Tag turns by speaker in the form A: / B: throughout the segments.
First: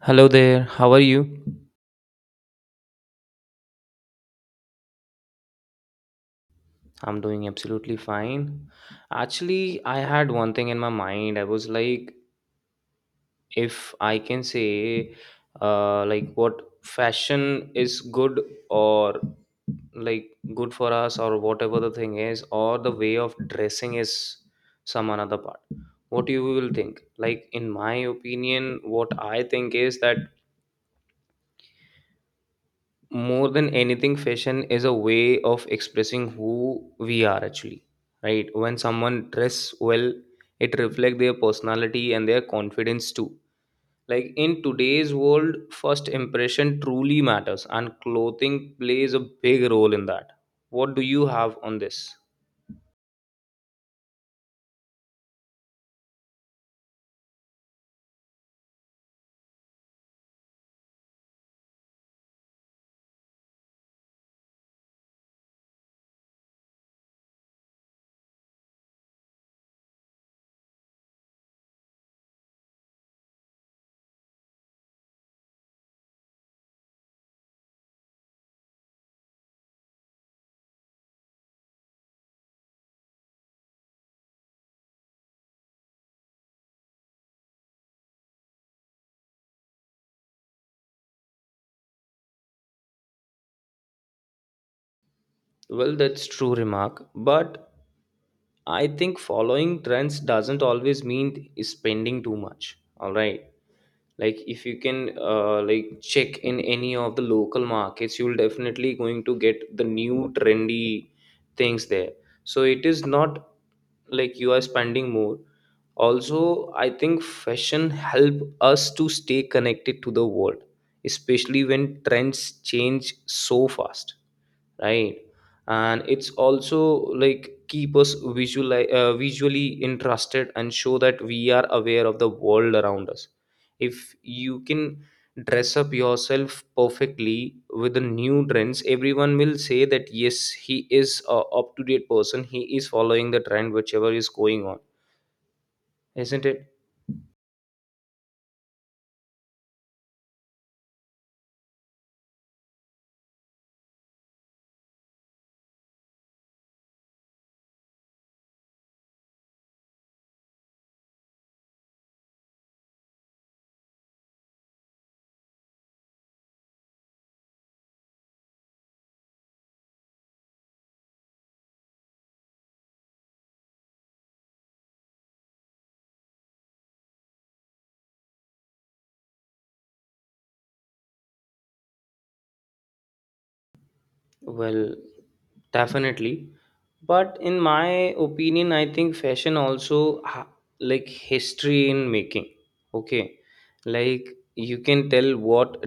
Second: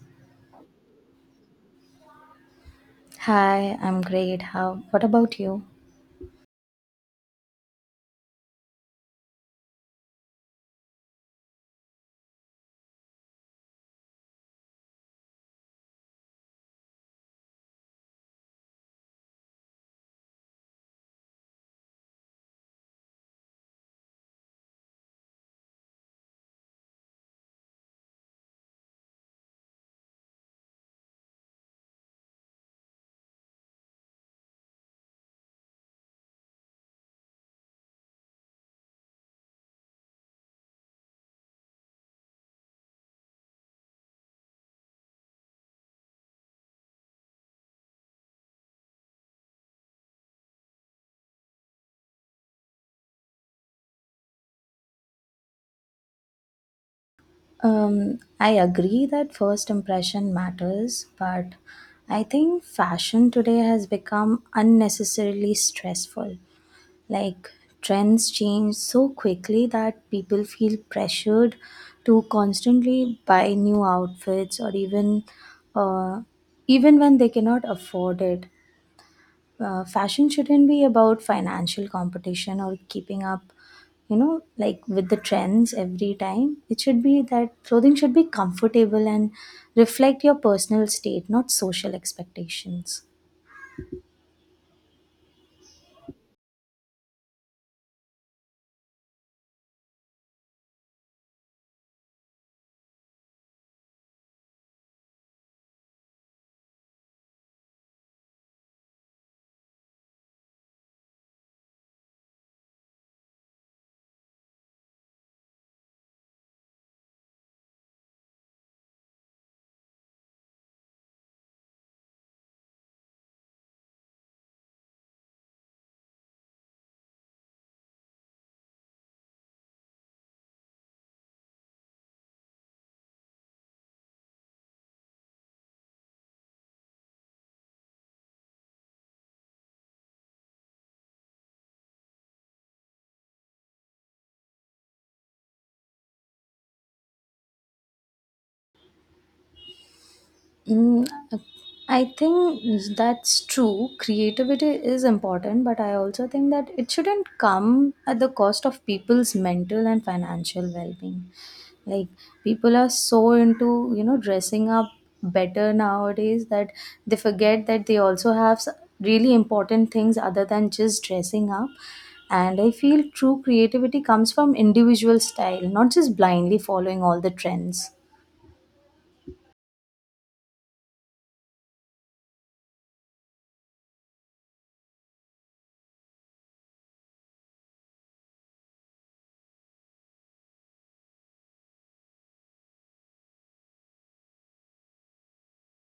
A: Hello there, how are you?
B: Hi, I'm great. How? What about you?
A: I'm doing absolutely fine. Actually, I had one thing in my mind. I was like, if I can say, like what fashion is good or like good for us, or whatever the thing is, or the way of dressing is some another part. What you will think? Like in my opinion, what I think is that more than anything, fashion is a way of expressing who we are actually, right? When someone dress well, it reflects their personality and their confidence too. Like in today's world, first impression truly matters and clothing plays a big role in that. What do you have on this?
B: I agree that first impression matters, but I think fashion today has become unnecessarily stressful. Like trends change so quickly that people feel pressured to constantly buy new outfits or uh, even when they cannot afford it. Fashion shouldn't be about financial competition or keeping up like with the trends every time. It should be that clothing should be comfortable and reflect your personal state, not social expectations.
A: Well, that's true remark, but I think following trends doesn't always mean spending too much, all right? Like if you can like check in any of the local markets, you'll definitely going to get the new trendy things there. So it is not like you are spending more. Also I think fashion help us to stay connected to the world, especially when trends change so fast, right? And it's also like keep us visually visually interested and show that we are aware of the world around us. If you can dress up yourself perfectly with the new trends, everyone will say that yes, he is a up to date person, he is following the trend whichever is going on, isn't it?
B: mm, I think that's true, creativity is important, but I also think that it shouldn't come at the cost of people's mental and financial well-being. Like, people are so into dressing up better nowadays that they forget that they also have really important things other than just dressing up. And I feel true creativity comes from individual style, not just blindly following all the trends.
A: Well, definitely. But in my opinion, I think fashion also like history in making. Okay. Like you can tell what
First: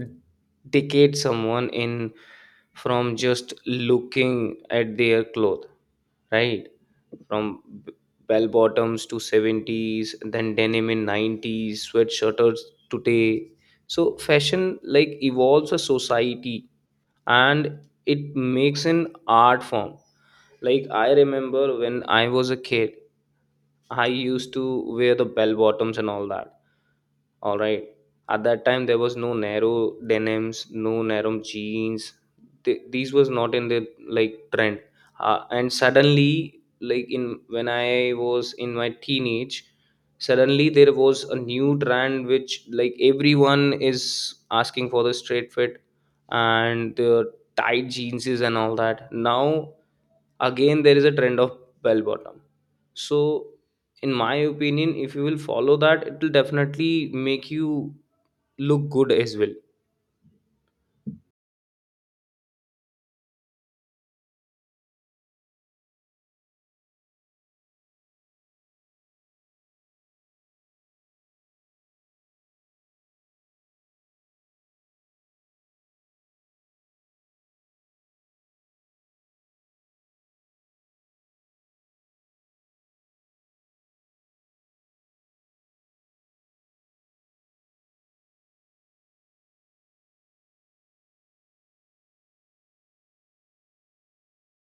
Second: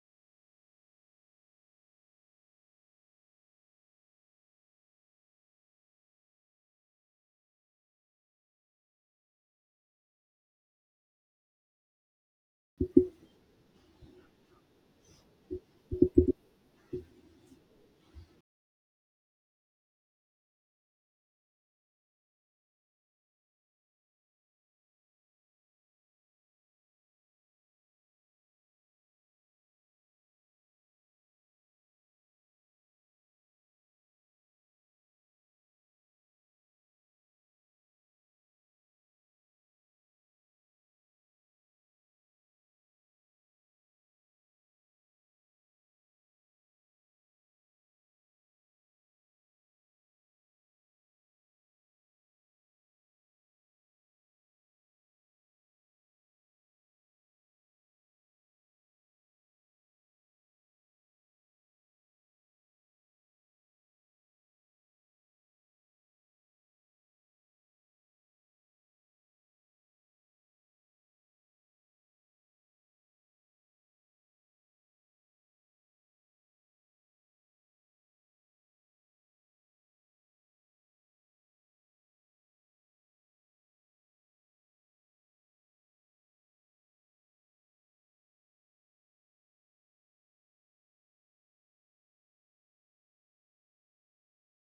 A: decade someone in from just looking at their cloth, right? From b- bell bottoms to 70s, then denim in 90s, sweatshirts today. So fashion like evolves a society and it makes an art form. Like I remember when I was a kid, I used to wear the bell bottoms and all that, all right? At that time there was no narrow denims, no narrow jeans. These was not in the like trend. And suddenly, like in when I was in my teenage, suddenly there was a new trend which like everyone is asking for the straight fit and the tight jeans and all that. Now again there is a trend of bell bottom. So in my opinion, if you will follow that, it will definitely make you look good as well.